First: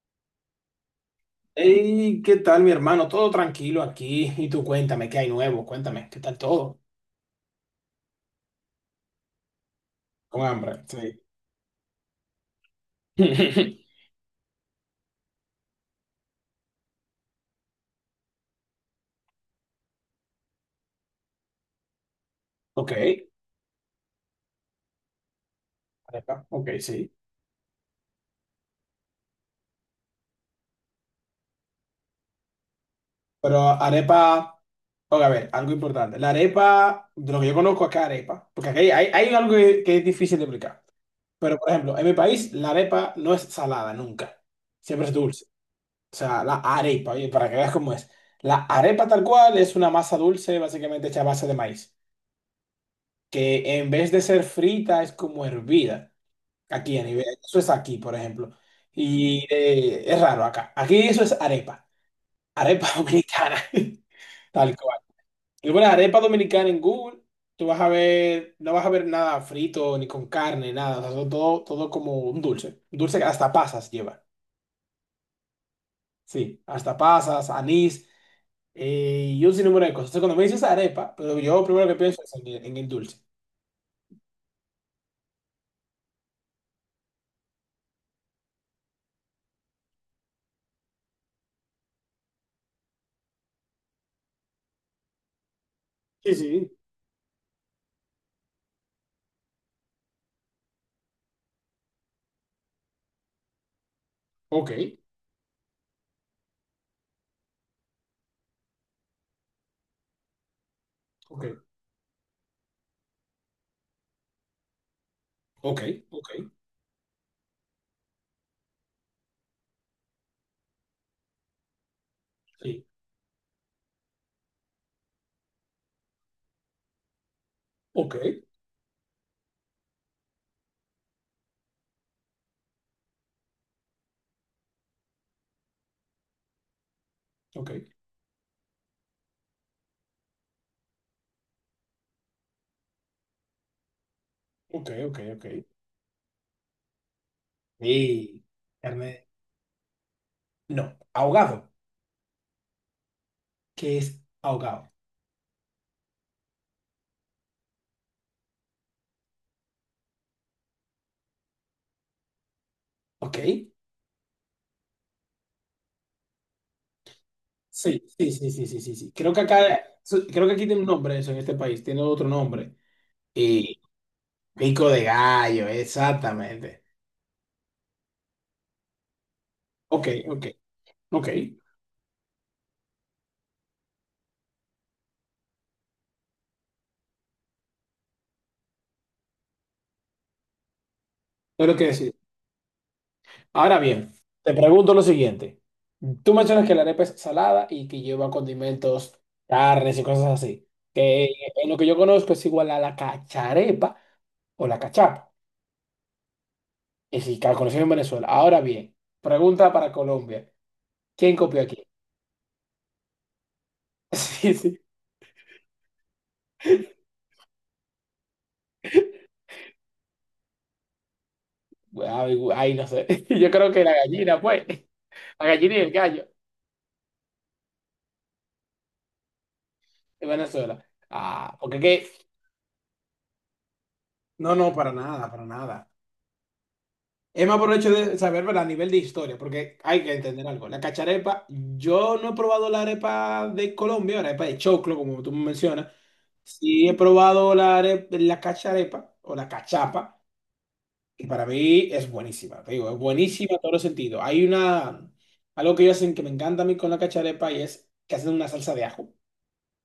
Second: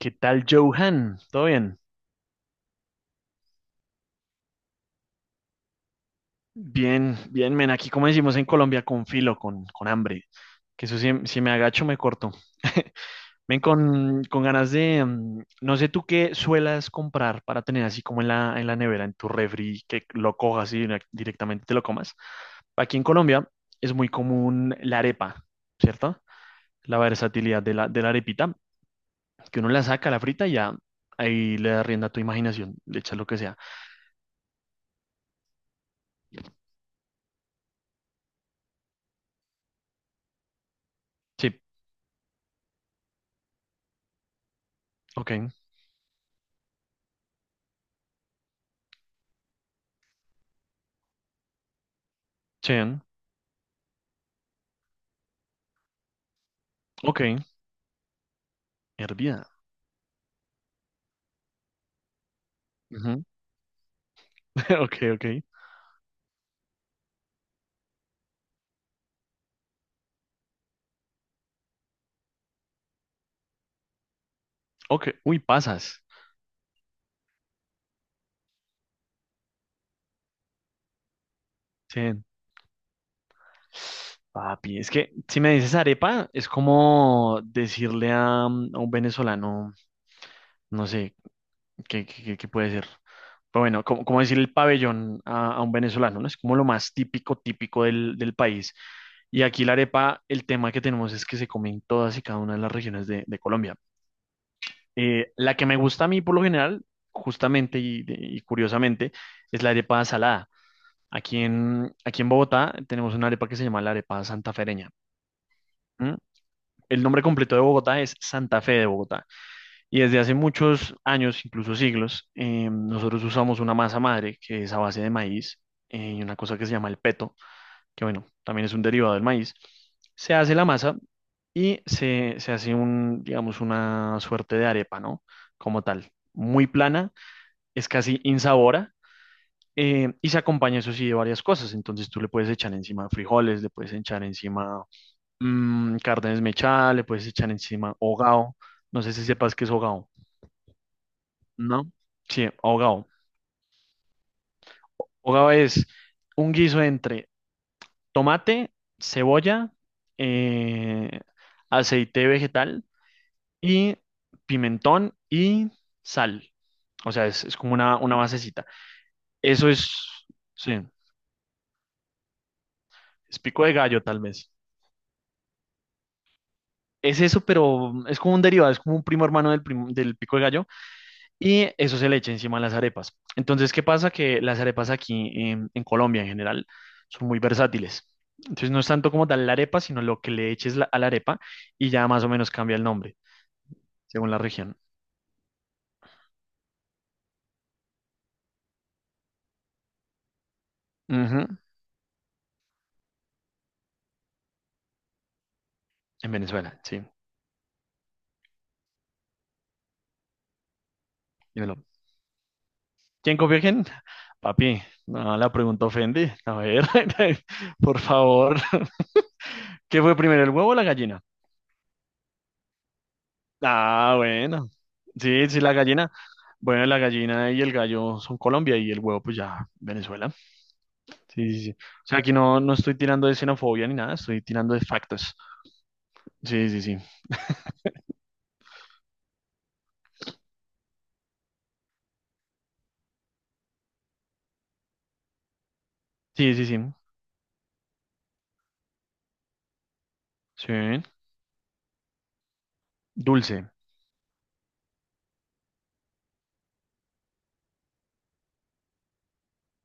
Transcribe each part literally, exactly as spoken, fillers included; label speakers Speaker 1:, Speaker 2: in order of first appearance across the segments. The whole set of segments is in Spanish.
Speaker 1: ¿Qué tal, Johan? ¿Todo bien?
Speaker 2: Hey, ¿qué tal, mi hermano? Todo tranquilo aquí. Y tú cuéntame, ¿qué hay nuevo? Cuéntame, ¿qué tal todo?
Speaker 1: Bien, bien, men. Aquí, como decimos en Colombia, con filo, con, con hambre.
Speaker 2: Con hambre,
Speaker 1: Que eso, si,
Speaker 2: sí.
Speaker 1: si me agacho, me corto. Men, con, con ganas de. mm, No sé tú qué suelas comprar para tener así como en la, en la nevera, en tu refri, que lo cojas y direc- directamente te lo comas.
Speaker 2: Ok,
Speaker 1: Aquí en Colombia es muy común la arepa, ¿cierto?
Speaker 2: arepa, ok,
Speaker 1: La
Speaker 2: sí.
Speaker 1: versatilidad de la, de la arepita, que uno la saca, la frita y ya ahí le da rienda a tu imaginación, le echas lo que sea.
Speaker 2: Pero arepa, ok, a ver, algo importante. La arepa, de lo que yo conozco acá, arepa, porque aquí hay, hay, hay algo que, que es difícil de explicar. Pero,
Speaker 1: Sí,
Speaker 2: por ejemplo, en mi país, la arepa no es salada nunca. Siempre es
Speaker 1: ok,
Speaker 2: dulce. O sea, la arepa, oye, para que veas cómo es. La arepa tal cual es una masa dulce, básicamente hecha a base de maíz,
Speaker 1: sí.
Speaker 2: que en vez de ser frita es como hervida. Aquí a
Speaker 1: Ok,
Speaker 2: nivel, eso es aquí, por ejemplo. Y
Speaker 1: hervida.
Speaker 2: eh, es raro acá. Aquí eso es arepa, arepa
Speaker 1: Ujú.
Speaker 2: dominicana, tal cual.
Speaker 1: Ok, ok.
Speaker 2: Y bueno, arepa dominicana en Google, tú vas a ver, no vas a ver nada frito ni con carne, nada, o sea, todo, todo todo como un dulce, un dulce que hasta pasas lleva.
Speaker 1: Ok, uy, pasas.
Speaker 2: Sí, hasta pasas, anís, eh, y un sinnúmero de cosas. Entonces, cuando me dices arepa, pero yo primero que
Speaker 1: Sí,
Speaker 2: pienso es en el, en el dulce.
Speaker 1: papi, es que si me dices arepa, es como decirle a, mm, a un venezolano, no sé, qué, qué- qué- qué puede ser. Pero bueno, como, como decir el pabellón a, a un venezolano, ¿no?
Speaker 2: Sí,
Speaker 1: Es como lo
Speaker 2: sí.
Speaker 1: más típico, típico del, del país. Y aquí la arepa, el tema que tenemos es que se come en todas y cada una de las regiones de, de Colombia.
Speaker 2: Ok,
Speaker 1: Eh, la que me gusta a mí por lo general, justamente y y curiosamente, es la arepa salada. Aquí
Speaker 2: ok,
Speaker 1: en, aquí en Bogotá tenemos una arepa que se llama la arepa santafereña.
Speaker 2: ok,
Speaker 1: ¿M?
Speaker 2: ok.
Speaker 1: El nombre completo de Bogotá es Santa Fe de Bogotá. Y desde hace muchos años, incluso siglos, eh,
Speaker 2: Sí.
Speaker 1: nosotros usamos una masa madre que es a base de maíz eh, y una cosa que se llama el peto, que
Speaker 2: Ok,
Speaker 1: bueno, también es un derivado del maíz. Se hace la masa y se, se hace un, digamos, una suerte de arepa, ¿no? Como tal, muy plana,
Speaker 2: ok,
Speaker 1: es casi insabora eh, y se acompaña, eso sí, de varias cosas. Entonces tú le puedes echar encima frijoles, le puedes echar encima
Speaker 2: ok, ok, ok.
Speaker 1: mm, carne desmechada, le puedes echar encima
Speaker 2: Y
Speaker 1: hogao. No sé si
Speaker 2: carne,
Speaker 1: sepas qué es hogao,
Speaker 2: no, ahogado,
Speaker 1: ¿no? Sí, hogao.
Speaker 2: que es ahogado,
Speaker 1: Hogao es un guiso entre tomate, cebolla, eh, aceite vegetal
Speaker 2: ¿ok?
Speaker 1: y pimentón y sal. O sea, es, es como una,
Speaker 2: Sí,
Speaker 1: una
Speaker 2: sí, sí,
Speaker 1: basecita.
Speaker 2: sí, sí, sí, sí. Creo que acá,
Speaker 1: Eso es,
Speaker 2: su- creo que aquí
Speaker 1: sí,
Speaker 2: tiene un nombre eso en este país, tiene otro nombre.
Speaker 1: es pico de
Speaker 2: Y
Speaker 1: gallo tal vez.
Speaker 2: pico de gallo, exactamente.
Speaker 1: Es eso, pero es como un derivado, es como un primo hermano del, prim-
Speaker 2: Ok,
Speaker 1: del pico de
Speaker 2: ok,
Speaker 1: gallo
Speaker 2: ok. Es
Speaker 1: y eso se le echa encima a las arepas. Entonces, ¿qué pasa? Que las arepas aquí en, en Colombia en general son muy versátiles. Entonces, no es tanto como tal la arepa, sino lo que le eches la- a la arepa
Speaker 2: lo que
Speaker 1: y ya
Speaker 2: decir.
Speaker 1: más o menos cambia el nombre
Speaker 2: Ahora bien,
Speaker 1: según la
Speaker 2: te
Speaker 1: región.
Speaker 2: pregunto lo siguiente. Tú mencionas que la arepa es salada y que lleva condimentos, carnes y cosas así. Que
Speaker 1: Ujú,
Speaker 2: en lo que yo conozco es igual a la cacharepa o la cachapa.
Speaker 1: en Venezuela, sí.
Speaker 2: Y sí, calculación en Venezuela. Ahora bien, pregunta para Colombia. ¿Quién copió
Speaker 1: Dímelo.
Speaker 2: aquí?
Speaker 1: ¿Quién copió a quién?
Speaker 2: Sí, sí.
Speaker 1: Papi, no, la pregunta ofende. A ver, por favor. ¿Qué fue primero, el huevo o la gallina?
Speaker 2: Ay, gu- ay, no sé. Yo creo que la
Speaker 1: Ah,
Speaker 2: gallina, pues.
Speaker 1: bueno.
Speaker 2: La
Speaker 1: Sí, sí, la
Speaker 2: gallina y el
Speaker 1: gallina.
Speaker 2: gallo
Speaker 1: Bueno, la gallina y el gallo son Colombia y el huevo, pues ya,
Speaker 2: de
Speaker 1: Venezuela.
Speaker 2: Venezuela.
Speaker 1: Sí,
Speaker 2: Ah,
Speaker 1: sí, sí.
Speaker 2: porque
Speaker 1: O
Speaker 2: qué.
Speaker 1: sea, aquí no, no estoy tirando de xenofobia ni nada, estoy
Speaker 2: No, no,
Speaker 1: tirando de
Speaker 2: para nada,
Speaker 1: factos.
Speaker 2: para nada.
Speaker 1: Sí, sí, sí.
Speaker 2: Es más por el hecho de saber, ¿verdad? A nivel de historia, porque hay que entender algo. La cacharepa, yo no he probado la arepa de Colombia, la arepa de choclo, como tú mencionas.
Speaker 1: Sí, sí, sí.
Speaker 2: Sí he probado la arepa, la cacharepa o la cachapa.
Speaker 1: Sí.
Speaker 2: Y para mí es buenísima, te digo, es buenísima en
Speaker 1: Dulce.
Speaker 2: todos los sentidos. Hay una, algo que ellos hacen que me encanta a mí con la cacharepa y es que hacen una salsa de ajo,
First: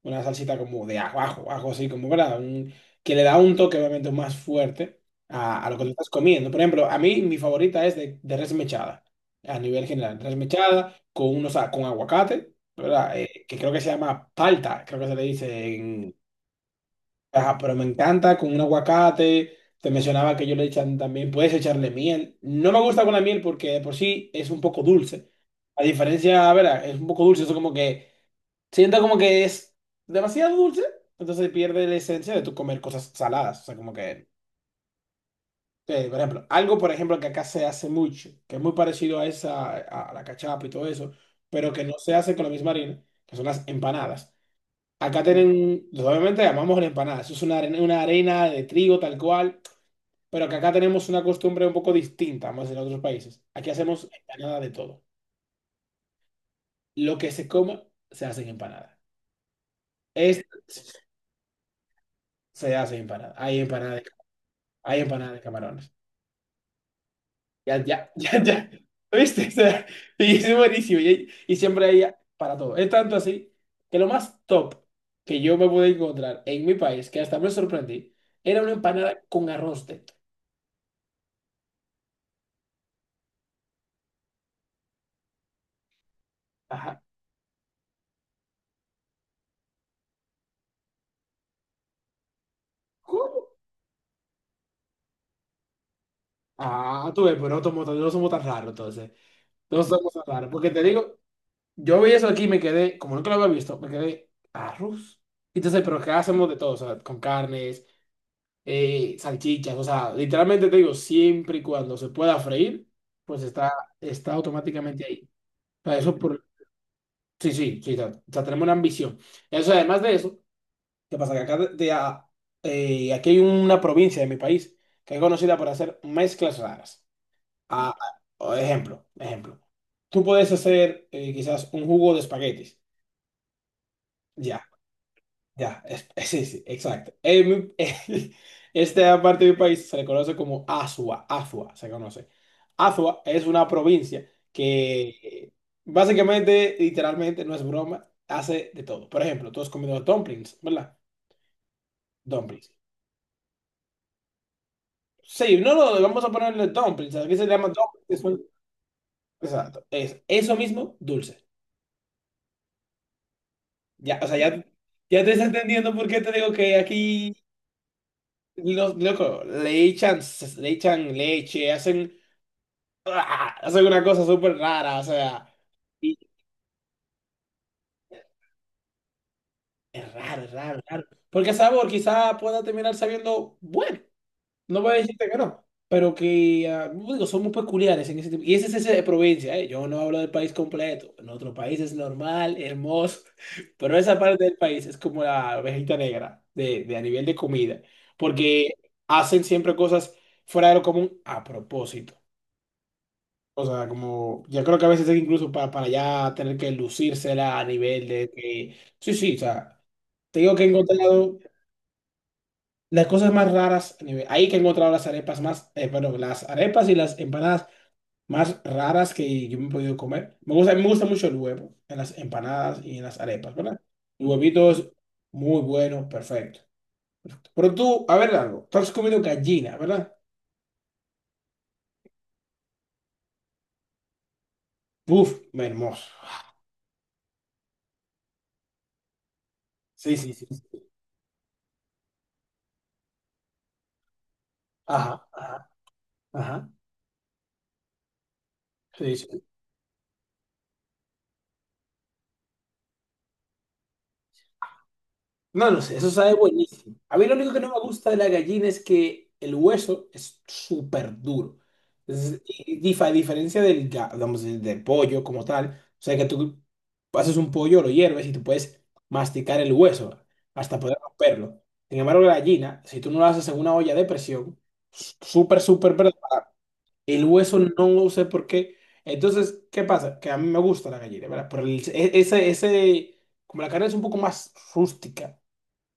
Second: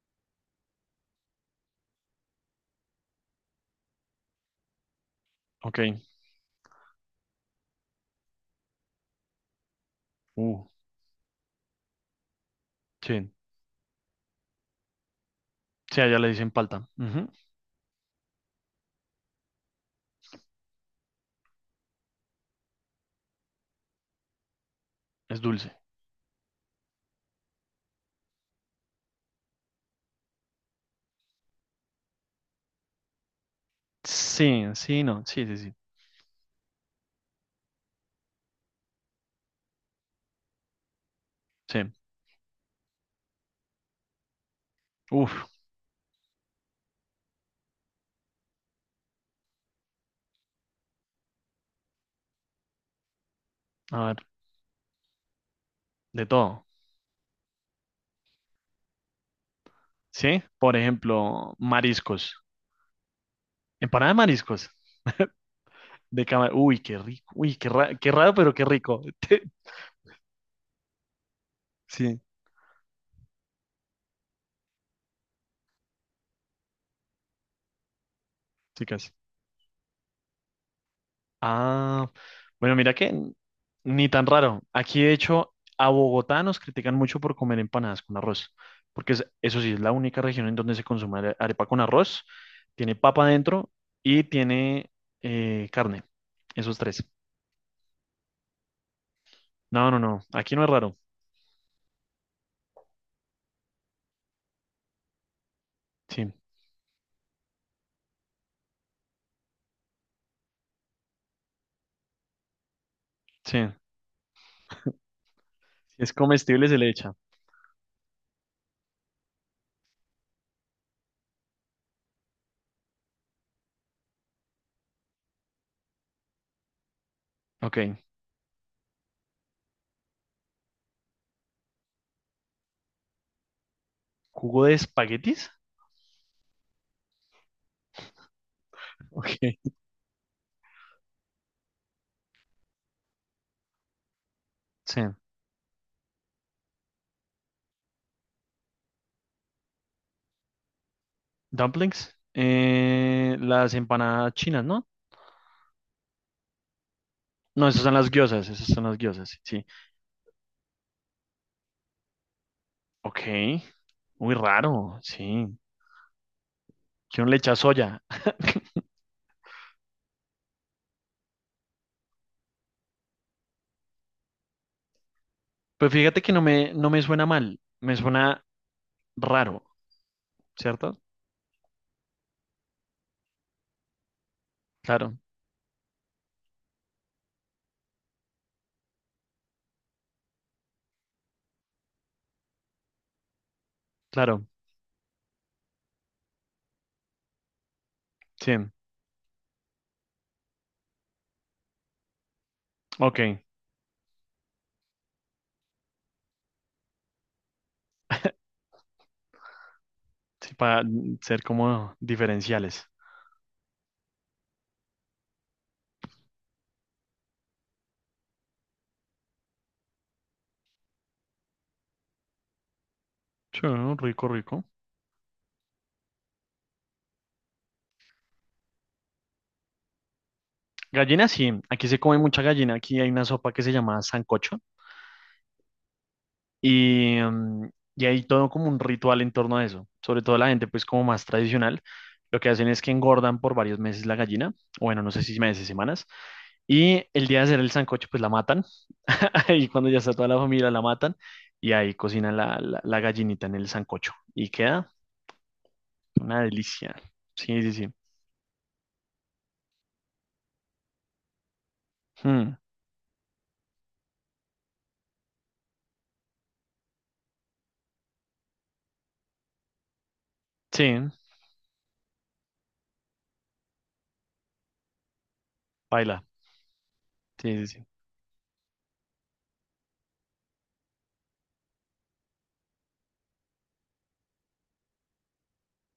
Speaker 2: una salsita como de ajo, ajo, ajo, así como, ¿verdad? Un- que le da un toque obviamente más fuerte a, a lo
Speaker 1: Ok.
Speaker 2: que te estás comiendo. Por ejemplo, a mí mi favorita es de, de res mechada, a nivel general, res
Speaker 1: Uh,
Speaker 2: mechada con, unos, a- con aguacate, ¿verdad?
Speaker 1: sí.
Speaker 2: Eh, que creo que se llama palta, creo que se le
Speaker 1: Sí,
Speaker 2: dice.
Speaker 1: allá le dicen palta. Ujú.
Speaker 2: Ajá, pero me encanta con un aguacate. Te mencionaba que yo le echan también, puedes echarle miel. No me gusta con la miel porque de por sí es un poco dulce.
Speaker 1: Es dulce.
Speaker 2: A diferencia, a ver, es un poco dulce, eso como que siento como que es demasiado dulce, entonces pierde la esencia de tu comer cosas saladas. O sea, como que,
Speaker 1: Sí, sí, no. Sí, sí, sí.
Speaker 2: eh, por ejemplo, algo, por ejemplo, que acá se hace mucho, que es muy parecido a esa, a a la cachapa y todo eso, pero que no
Speaker 1: Sí.
Speaker 2: se hace con la misma harina, que son las empanadas. Acá
Speaker 1: Uf,
Speaker 2: tienen, obviamente llamamos la empanada, eso es una arena, una arena de trigo tal cual, pero que acá tenemos una costumbre un poco distinta, más en otros países. Aquí
Speaker 1: a
Speaker 2: hacemos
Speaker 1: ver,
Speaker 2: empanada de todo.
Speaker 1: de todo.
Speaker 2: Lo que se coma, se hace en empanada.
Speaker 1: Sí.
Speaker 2: Es,
Speaker 1: Por ejemplo, mariscos.
Speaker 2: se hace en empanada. Hay empanada de,
Speaker 1: Empanada de mariscos.
Speaker 2: hay empanada de camarones.
Speaker 1: De cámara. Uy, qué rico. Uy, qué,
Speaker 2: Ya, ya,
Speaker 1: ra- qué
Speaker 2: ya,
Speaker 1: raro, pero qué
Speaker 2: ya.
Speaker 1: rico. Te-
Speaker 2: ¿Viste? O sea, y es buenísimo. Y, y siempre hay
Speaker 1: sí,
Speaker 2: para todo. Es tanto así que lo más top que yo me pude encontrar en mi país, que hasta me sorprendí, era una
Speaker 1: sí, casi.
Speaker 2: empanada con arroz dentro.
Speaker 1: Ah, bueno, mira que n- ni tan raro. Aquí, de hecho, a Bogotá nos critican
Speaker 2: Ajá.
Speaker 1: mucho por comer empanadas con arroz, porque es- eso sí, es la única región en donde se consume are- arepa con arroz, tiene papa dentro y tiene eh, carne. Esos tres.
Speaker 2: Ah, tú ves, pero no somos, tan- no somos tan raros entonces. No
Speaker 1: No, no,
Speaker 2: somos
Speaker 1: no,
Speaker 2: tan raros.
Speaker 1: aquí no es
Speaker 2: Porque te
Speaker 1: raro.
Speaker 2: digo, yo vi eso aquí y me quedé, como nunca lo había visto, me quedé arroz. Entonces, pero ¿qué
Speaker 1: Sí,
Speaker 2: hacemos de todo? O sea, con carnes, eh, salchichas, o sea, literalmente te digo, siempre y cuando se pueda freír, pues
Speaker 1: sí.
Speaker 2: está, está automáticamente ahí. O sea,
Speaker 1: Si es
Speaker 2: eso por...
Speaker 1: comestible, se le echa.
Speaker 2: Sí, sí, sí, o sea, o sea, tenemos una ambición. Eso, además de eso, ¿qué pasa? Que acá de, de a- eh, aquí hay una provincia de mi país que es conocida por hacer mezclas raras. Ah,
Speaker 1: Ok.
Speaker 2: ah, ejemplo, ejemplo. Tú puedes hacer eh, quizás un jugo de espaguetis. Ya,
Speaker 1: ¿Jugo de espaguetis?
Speaker 2: ya, es- sí, sí, exacto. En mi- esta parte del
Speaker 1: Ok.
Speaker 2: país se le conoce como Azua, Azua se conoce. Azua es una provincia
Speaker 1: Sí.
Speaker 2: que eh, básicamente, literalmente, no es broma, hace de todo. Por ejemplo, tú has comido dumplings, ¿verdad?
Speaker 1: Dumplings.
Speaker 2: Dumplings.
Speaker 1: Eh, las empanadas chinas, ¿no?
Speaker 2: Sí, no, no, vamos a ponerle dumplings. Aquí se
Speaker 1: No,
Speaker 2: llama
Speaker 1: esas son
Speaker 2: dumplings,
Speaker 1: las
Speaker 2: que son...
Speaker 1: gyozas, esas son las gyozas, sí. Sí.
Speaker 2: Exacto. Es eso mismo, dulce.
Speaker 1: Ok,
Speaker 2: Ya, o
Speaker 1: muy
Speaker 2: sea, ya,
Speaker 1: raro,
Speaker 2: ya te está
Speaker 1: sí.
Speaker 2: entendiendo por qué te digo que
Speaker 1: Que uno
Speaker 2: aquí,
Speaker 1: le echa soya.
Speaker 2: los, loco, le echan, le echan leche, hacen, ¡ah! Hacen una cosa súper rara, o sea,
Speaker 1: Pues
Speaker 2: y
Speaker 1: fíjate que no me, no me suena mal, me suena raro,
Speaker 2: es raro, es raro, es
Speaker 1: ¿cierto?
Speaker 2: raro. Porque el sabor quizá pueda terminar sabiendo bueno, no voy a
Speaker 1: Claro,
Speaker 2: decirte que no, pero que ah, digo, somos peculiares en ese tipo. Y ese es ese de provincia, ¿eh? Yo no hablo del país completo. En otro país es normal, hermoso, pero esa parte
Speaker 1: claro,
Speaker 2: del país es como la ovejita negra de, de a nivel de comida,
Speaker 1: sí.
Speaker 2: porque hacen siempre cosas fuera de lo común a propósito.
Speaker 1: Ok,
Speaker 2: O sea, como yo creo que a veces es incluso para, para ya tener que lucírsela a nivel de que, sí, sí, o sea, te digo
Speaker 1: sí,
Speaker 2: que he
Speaker 1: para
Speaker 2: encontrado
Speaker 1: ser como diferenciales.
Speaker 2: las cosas más raras, a nivel- ahí que he encontrado las arepas más, eh, bueno, las arepas y las empanadas más raras que yo me he podido comer. Me gusta, me gusta mucho el huevo en las empanadas y en las arepas,
Speaker 1: Sí,
Speaker 2: ¿verdad? El
Speaker 1: rico, rico.
Speaker 2: huevito es muy bueno, perfecto. Pero tú, a ver algo, tú has comido gallina, ¿verdad?
Speaker 1: Gallina, sí, aquí se come mucha gallina, aquí hay una sopa que se llama sancocho.
Speaker 2: Uf, hermoso.
Speaker 1: Y, mm, y hay todo como un ritual en torno a eso.
Speaker 2: Sí,
Speaker 1: Sobre
Speaker 2: sí,
Speaker 1: todo
Speaker 2: sí.
Speaker 1: la gente, pues como más tradicional, lo que hacen es que engordan por varios meses la gallina, o bueno, no sé
Speaker 2: Ajá,
Speaker 1: si meses,
Speaker 2: ajá,
Speaker 1: semanas,
Speaker 2: ajá.
Speaker 1: y el día de hacer el sancocho, pues la matan.
Speaker 2: Sí, sí.
Speaker 1: Y cuando ya está toda la familia, la matan y ahí cocinan la, la, la gallinita en el sancocho. Y queda
Speaker 2: No lo sé, eso sabe
Speaker 1: una delicia.
Speaker 2: buenísimo. A mí lo único que
Speaker 1: Sí,
Speaker 2: no
Speaker 1: sí,
Speaker 2: me
Speaker 1: sí.
Speaker 2: gusta de la gallina es que el hueso es súper duro. Es-
Speaker 1: Mm,
Speaker 2: y dif- a diferencia del, ga- vamos, del del pollo como tal, o sea que tú haces un pollo, lo hierves y tú puedes masticar el hueso hasta
Speaker 1: sí,
Speaker 2: poder romperlo. Sin embargo, la gallina, si tú no lo haces en una olla de presión, s- súper, súper
Speaker 1: baila.
Speaker 2: preparada, el
Speaker 1: Sí,
Speaker 2: hueso
Speaker 1: sí, sí.
Speaker 2: no lo sé por qué. Entonces, ¿qué pasa? Que a mí me gusta la gallina, ¿verdad? Por el- e- ese, ese, como la carne es un poco más rústica,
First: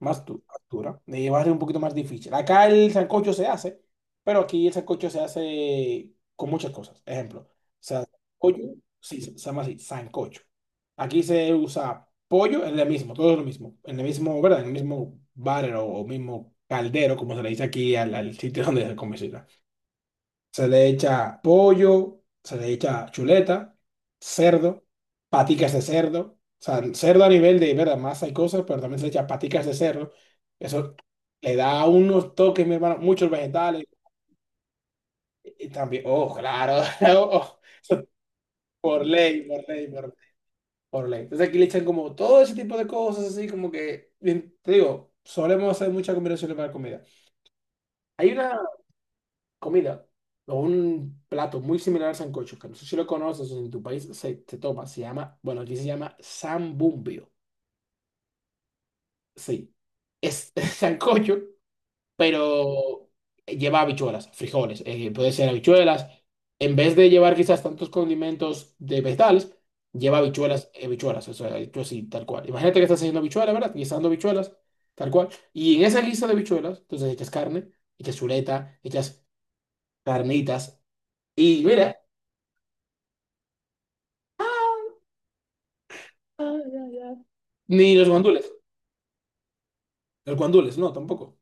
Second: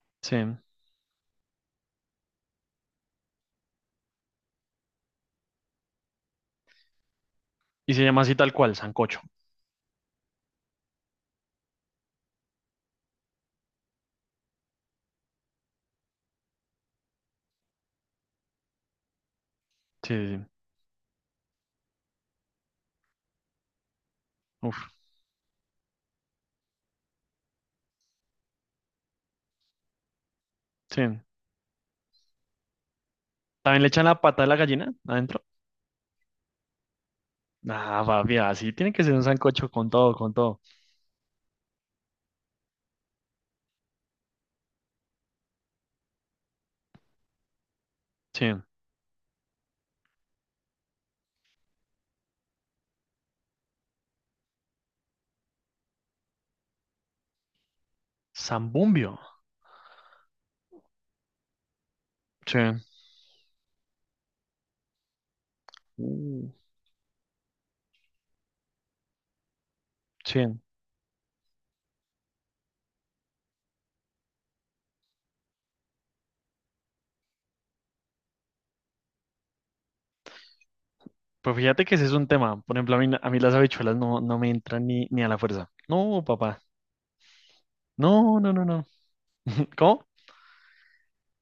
Speaker 2: más
Speaker 1: Sí.
Speaker 2: tu altura, dura, eh, va a ser un poquito más difícil. Acá el sancocho se hace, pero aquí el sancocho se hace con muchas cosas. Ejemplo, o
Speaker 1: Y
Speaker 2: sea,
Speaker 1: se llama así tal
Speaker 2: pollo,
Speaker 1: cual,
Speaker 2: sí,
Speaker 1: sancocho.
Speaker 2: se se llama así, sancocho. Aquí se usa pollo, es lo mismo, todo es lo mismo, en el mismo, ¿verdad? En el mismo barrel o, o mismo caldero, como se le dice aquí al, al sitio donde se cocina
Speaker 1: Sí, sí, sí.
Speaker 2: se le echa pollo, se le echa chuleta, cerdo,
Speaker 1: Uf,
Speaker 2: paticas de cerdo. O sea, el cerdo a nivel de, ¿verdad? Masa y cosas, pero también se le echa paticas de cerdo. Eso
Speaker 1: sí.
Speaker 2: le da unos toques, mi hermano, muchos
Speaker 1: También
Speaker 2: vegetales.
Speaker 1: le echan la pata de la gallina adentro.
Speaker 2: Y también, oh, claro, oh,
Speaker 1: Ah, papi, así tiene que
Speaker 2: por
Speaker 1: ser un
Speaker 2: ley, por
Speaker 1: sancocho
Speaker 2: ley,
Speaker 1: con
Speaker 2: por, ley,
Speaker 1: todo, con todo.
Speaker 2: por ley. Entonces aquí le echan como todo ese tipo de cosas así, como que, bien, te digo, solemos hacer muchas combinaciones para comida. Hay
Speaker 1: Sí.
Speaker 2: una, comida o un plato muy similar al sancocho, que no sé si lo conoces o si en tu país se, se toma, se llama, bueno, aquí se llama sambumbio.
Speaker 1: Zambumbio.
Speaker 2: Sí, es sancocho,
Speaker 1: Sí.
Speaker 2: pero lleva habichuelas, frijoles, eh, puede ser habichuelas.
Speaker 1: Uh,
Speaker 2: En vez de llevar quizás tantos condimentos de vegetales, lleva
Speaker 1: sí.
Speaker 2: habichuelas, eh, habichuelas, o sea, hecho así, tal cual. Imagínate que estás haciendo habichuelas, ¿verdad? Guisando habichuelas, tal cual. Y en esa guisa de habichuelas, entonces echas carne, echas chuleta, echas carnitas.
Speaker 1: Pero
Speaker 2: Y
Speaker 1: fíjate que
Speaker 2: mira,
Speaker 1: ese es un tema. Por ejemplo, a mí, a mí las habichuelas no, no me entran ni, ni a la fuerza. No,
Speaker 2: ah,
Speaker 1: papá.
Speaker 2: ya, ya. Ni los
Speaker 1: No,
Speaker 2: guandules.
Speaker 1: no, no, no. ¿Cómo?
Speaker 2: Los guandules, no, tampoco.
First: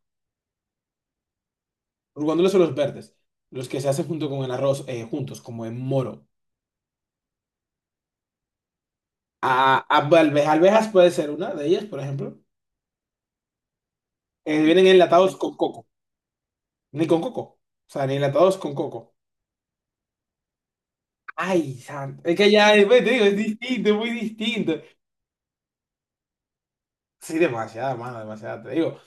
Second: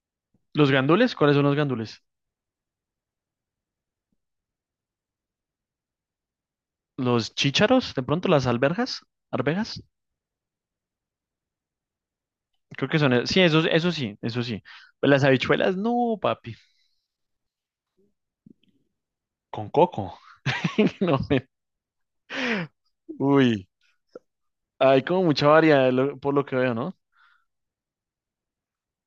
Speaker 1: ¿Los gandules? ¿Cuáles son los gandules?
Speaker 2: Los guandules son los verdes, los que se hacen junto con el arroz, eh, juntos, como en moro.
Speaker 1: ¿Los chícharos? ¿De pronto las alberjas?
Speaker 2: A,
Speaker 1: ¿Arvejas?
Speaker 2: a- alve- alvejas puede ser una de ellas, por ejemplo.
Speaker 1: Creo que son. e- Sí, eso, eso sí, eso
Speaker 2: Eh,
Speaker 1: sí.
Speaker 2: vienen
Speaker 1: Pues las
Speaker 2: enlatados con
Speaker 1: habichuelas,
Speaker 2: coco.
Speaker 1: no, papi.
Speaker 2: Ni con coco. O sea, ni enlatados con coco.
Speaker 1: Con coco. No, me-
Speaker 2: Ay, santo. Es que ya, eh, te digo, es
Speaker 1: uy.
Speaker 2: distinto, es muy distinto.
Speaker 1: Hay como mucha variedad, lo- por lo que veo, ¿no?
Speaker 2: Sí, demasiada, mano, demasiada, te digo.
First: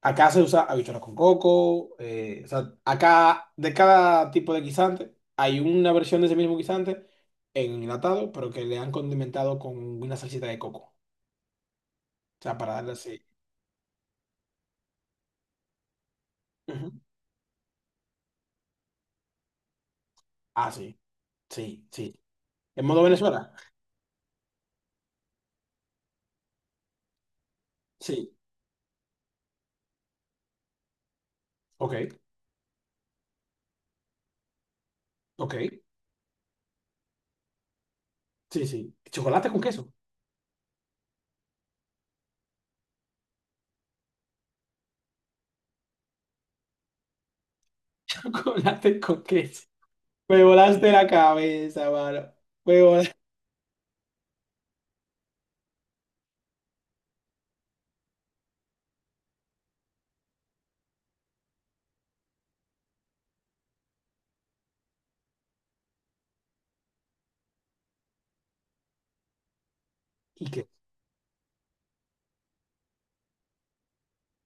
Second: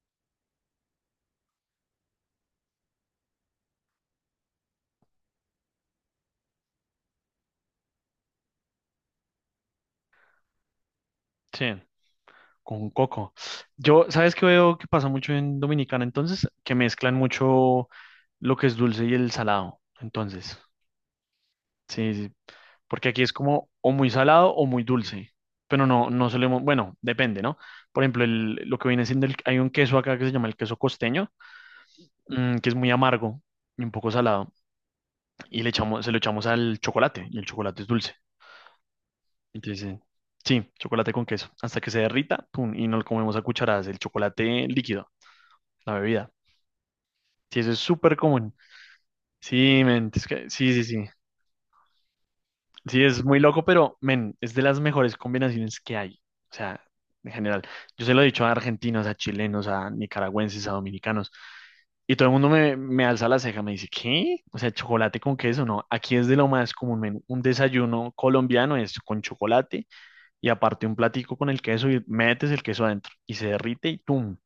Speaker 2: Acá se usa habichuelas con coco, eh, o sea, acá de cada tipo de guisante hay una versión de ese mismo guisante en enlatado, pero que le han condimentado con una salsita de coco.
Speaker 1: Sí.
Speaker 2: O sea, para
Speaker 1: Con
Speaker 2: darle así.
Speaker 1: coco. Yo, ¿sabes qué veo que pasa mucho en Dominicana? Entonces, que
Speaker 2: Ujú.
Speaker 1: mezclan mucho lo que es dulce y el salado. Entonces,
Speaker 2: Ah, sí, sí,
Speaker 1: sí,
Speaker 2: sí.
Speaker 1: sí,
Speaker 2: ¿En modo
Speaker 1: porque aquí es
Speaker 2: Venezuela?
Speaker 1: como o muy salado o muy dulce. Pero no, no solemos, bueno, depende, ¿no? Por ejemplo,
Speaker 2: Sí,
Speaker 1: el, lo que viene siendo, el, hay un queso acá que se llama el queso costeño,
Speaker 2: ok,
Speaker 1: mm, que es muy amargo y un poco salado,
Speaker 2: ok,
Speaker 1: y le echamos, se lo echamos al chocolate, y el chocolate es dulce.
Speaker 2: sí, sí. ¿Chocolate con queso?
Speaker 1: Entonces, sí, chocolate con queso, hasta que se derrita, pum, y nos lo comemos a cucharadas, el chocolate líquido, la bebida. Sí, eso es súper común.
Speaker 2: Chocolate con queso.
Speaker 1: Sí, men, es
Speaker 2: Me
Speaker 1: que, sí, sí,
Speaker 2: volaste
Speaker 1: sí.
Speaker 2: la cabeza, mano. Me
Speaker 1: Sí,
Speaker 2: volaste.
Speaker 1: es muy loco, pero, men, es de las mejores combinaciones que hay. O sea, en general. Yo se lo he dicho a argentinos, a chilenos, a nicaragüenses, a dominicanos. Y todo el mundo me, me alza la ceja, me dice, ¿qué? O sea, chocolate con queso, no. Aquí es de lo más común, men. Un desayuno colombiano es con chocolate y
Speaker 2: ¿Y qué?
Speaker 1: aparte un platico con el queso y metes el queso adentro y se derrite y ¡tum!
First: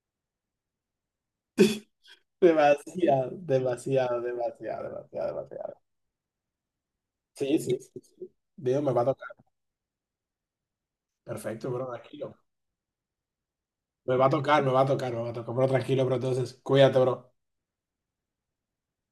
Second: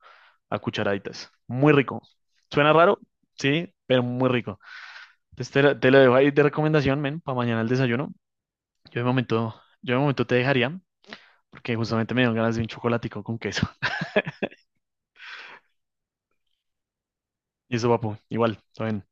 Speaker 1: A cucharaditas. Muy rico. Suena raro,
Speaker 2: Demasiado,
Speaker 1: sí, pero
Speaker 2: demasiado, demasiado,
Speaker 1: muy rico.
Speaker 2: demasiado,
Speaker 1: Entonces te,
Speaker 2: demasiado.
Speaker 1: la- te lo dejo ahí de recomendación, men, para
Speaker 2: Sí,
Speaker 1: mañana el
Speaker 2: sí, sí,
Speaker 1: desayuno.
Speaker 2: sí. Dios, me
Speaker 1: Yo
Speaker 2: va
Speaker 1: de
Speaker 2: a tocar.
Speaker 1: momento, yo de momento te dejaría,
Speaker 2: Perfecto,
Speaker 1: porque
Speaker 2: bro,
Speaker 1: justamente me dieron
Speaker 2: tranquilo.
Speaker 1: ganas de un chocolatico con queso.
Speaker 2: Me va a tocar, me va a tocar, me va a tocar, bro, tranquilo, bro. Entonces, cuídate, bro.
Speaker 1: Y eso, papu, igual, todo bien.